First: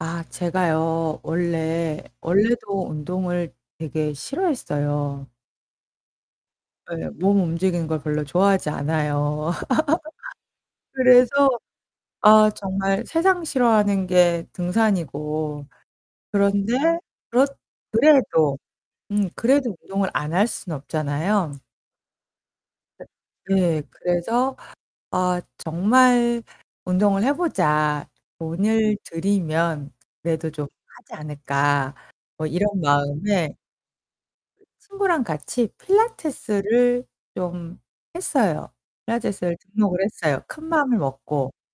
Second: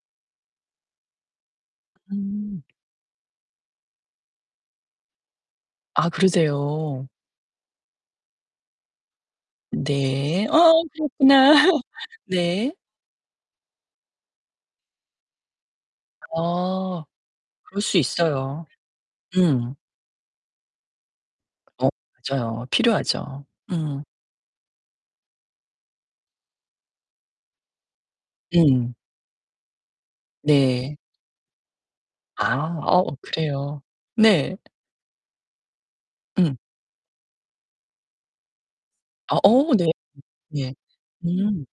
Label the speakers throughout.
Speaker 1: 아 제가요 원래,
Speaker 2: 음.
Speaker 1: 원래도 운동을 되게 싫어했어요.
Speaker 2: 아 그러세요.
Speaker 1: 네. 몸 움직이는 걸 별로 좋아하지 않아요.
Speaker 2: 네. 아
Speaker 1: 그래서
Speaker 2: 그렇구나.
Speaker 1: 아
Speaker 2: 네.
Speaker 1: 정말 세상 싫어하는 게 등산이고 그런데
Speaker 2: 어.
Speaker 1: 그렇
Speaker 2: 그럴 수
Speaker 1: 그래도
Speaker 2: 있어요.
Speaker 1: 음 그래도
Speaker 2: 음.
Speaker 1: 운동을 안 할 수는 없잖아요.
Speaker 2: 어, 맞아요.
Speaker 1: [unintelligible]
Speaker 2: 필요하죠.
Speaker 1: 네,
Speaker 2: 음.
Speaker 1: 그래서 아 정말 운동을 해보자.
Speaker 2: 음.
Speaker 1: 돈을 들이면 그래도 좀
Speaker 2: 네.
Speaker 1: 하지 않을까. 뭐
Speaker 2: 아
Speaker 1: 이런
Speaker 2: 어
Speaker 1: 마음에
Speaker 2: 그래요. 네.
Speaker 1: 친구랑 같이
Speaker 2: 음.
Speaker 1: 필라테스를 좀 했어요.
Speaker 2: 아
Speaker 1: 필라테스를
Speaker 2: 어 네.
Speaker 1: 등록을 했어요. 큰
Speaker 2: 네.
Speaker 1: 마음을 먹고.
Speaker 2: 음.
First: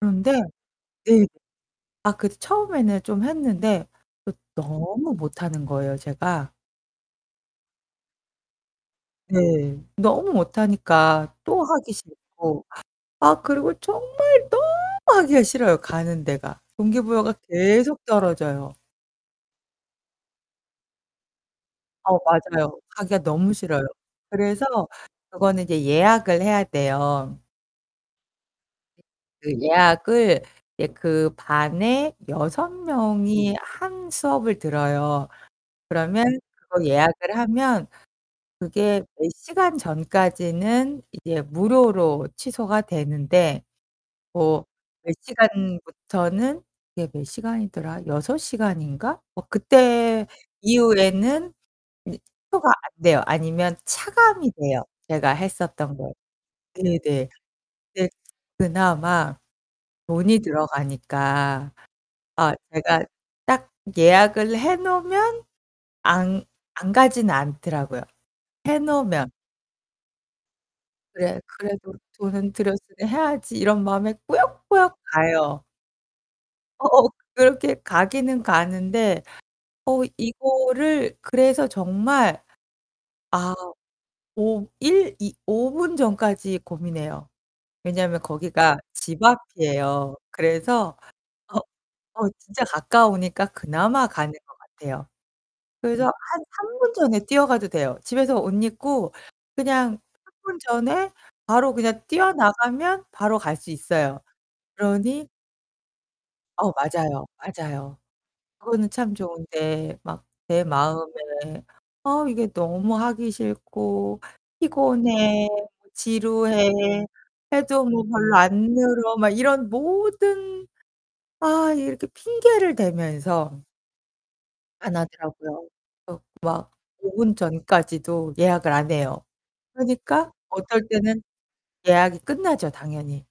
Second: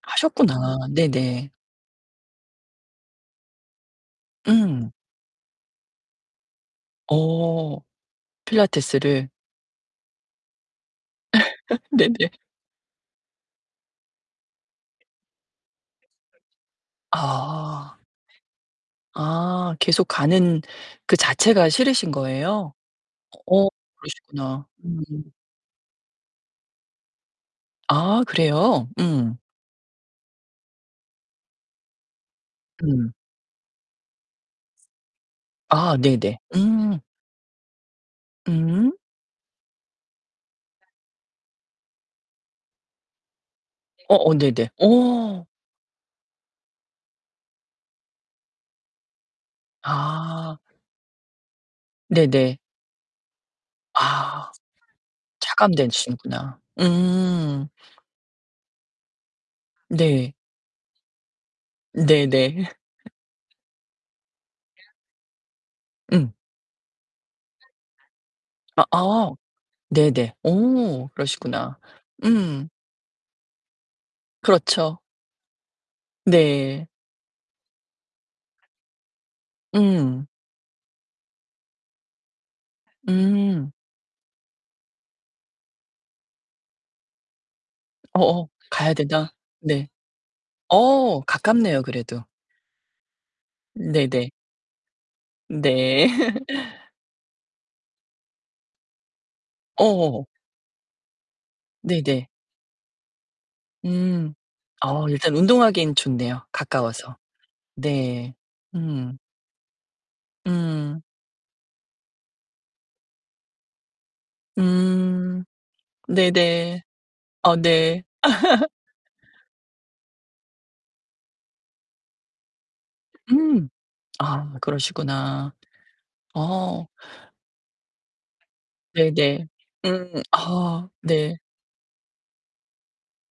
Speaker 1: 그런데
Speaker 2: 하셨구나. 네.
Speaker 1: 네.
Speaker 2: 네.
Speaker 1: 아 그 처음에는 좀 했는데 그
Speaker 2: 응.
Speaker 1: 너무 못하는 거예요 제가.
Speaker 2: 어 필라테스를
Speaker 1: 네. 너무 못하니까 또 하기
Speaker 2: 네, 네.
Speaker 1: 싫고. 아 그리고 정말 너무 하기가 싫어요. 가는 데가. 동기부여가
Speaker 2: 아.
Speaker 1: 계속 떨어져요.
Speaker 2: 아, 계속 가는 그 자체가 싫으신
Speaker 1: 어
Speaker 2: 거예요?
Speaker 1: 맞아요. 가기가 너무
Speaker 2: 어,
Speaker 1: 싫어요. 그래서
Speaker 2: 그러시구나. 음음.
Speaker 1: 그거는 이제 예약을 해야 돼요.
Speaker 2: 아 그래요? 음.
Speaker 1: 그 예약을 이제 그 반에 6
Speaker 2: 음.
Speaker 1: 명이 한 수업을 들어요.
Speaker 2: 아,
Speaker 1: 그러면
Speaker 2: 네네.
Speaker 1: 그거
Speaker 2: 음.
Speaker 1: 예약을 하면
Speaker 2: 음.
Speaker 1: 그게 몇 시간 전까지는 이제 무료로 취소가 되는데
Speaker 2: 어어,
Speaker 1: 뭐
Speaker 2: 네네.
Speaker 1: 몇
Speaker 2: 어.
Speaker 1: 시간부터는 그게 몇 시간이더라? 6 시간인가? 뭐 그때
Speaker 2: 아.
Speaker 1: 이후에는 이제
Speaker 2: 네네.
Speaker 1: 취소가 안 돼요. 아니면 차감이
Speaker 2: 아,
Speaker 1: 돼요. 제가 했었던 거.
Speaker 2: 차감되시는구나.
Speaker 1: 네, 네.
Speaker 2: 음.
Speaker 1: 네 그나마
Speaker 2: 네.
Speaker 1: 돈이 들어가니까
Speaker 2: 네,
Speaker 1: 아
Speaker 2: 네.
Speaker 1: 제가 딱 예약을 해놓으면
Speaker 2: 음.
Speaker 1: 안 안 가진 않더라고요. 해놓으면.
Speaker 2: 아아, 네네. 오,
Speaker 1: 그래
Speaker 2: 그러시구나.
Speaker 1: 그래도 돈은
Speaker 2: 음.
Speaker 1: 드렸으니 해야지 이런 마음이 꾸역꾸역
Speaker 2: 그렇죠.
Speaker 1: 가요.
Speaker 2: 네.
Speaker 1: 어어. 그렇게 가기는 가는데 어
Speaker 2: 음.
Speaker 1: 이거를 그래서 정말 아
Speaker 2: 음.
Speaker 1: 오 일 이 5 분 전까지 고민해요. 왜냐면
Speaker 2: 어 어,
Speaker 1: 거기가
Speaker 2: 가야
Speaker 1: 집
Speaker 2: 된다. 네.
Speaker 1: 앞이에요. 그래서
Speaker 2: 어,
Speaker 1: 어
Speaker 2: 가깝네요. 그래도.
Speaker 1: 어 진짜 가까우니까 그나마
Speaker 2: 네네.
Speaker 1: 가는 것 같아요. 그래서
Speaker 2: 네.
Speaker 1: 한 3 분 전에 뛰어가도 돼요. 집에서 옷 입고 그냥
Speaker 2: 어.
Speaker 1: 3 분 전에 바로 그냥
Speaker 2: 네네.
Speaker 1: 뛰어나가면 바로 갈 수 있어요.
Speaker 2: 음 어
Speaker 1: 그러니
Speaker 2: 일단 운동하기엔 좋네요.
Speaker 1: 어
Speaker 2: 가까워서.
Speaker 1: 맞아요. 맞아요.
Speaker 2: 네.
Speaker 1: 그거는 참
Speaker 2: 음.
Speaker 1: 좋은데 막 내
Speaker 2: 음.
Speaker 1: 마음에 아 이게 너무 하기 싫고
Speaker 2: 음.
Speaker 1: 피곤해,
Speaker 2: 네네.
Speaker 1: 지루해.
Speaker 2: 아
Speaker 1: 해도
Speaker 2: 네.
Speaker 1: 뭐 별로 안 늘어 막 이런 모든. 아 이렇게 핑계를 대면서
Speaker 2: 음 아
Speaker 1: 안
Speaker 2: 그러시구나.
Speaker 1: 하더라고요. 어 막
Speaker 2: 어.
Speaker 1: 5 분 전까지도 예약을 안해요.
Speaker 2: 네네. 음.
Speaker 1: 그러니까 어떨
Speaker 2: 아
Speaker 1: 때는
Speaker 2: 네.
Speaker 1: 예약이 끝나죠, 당연히.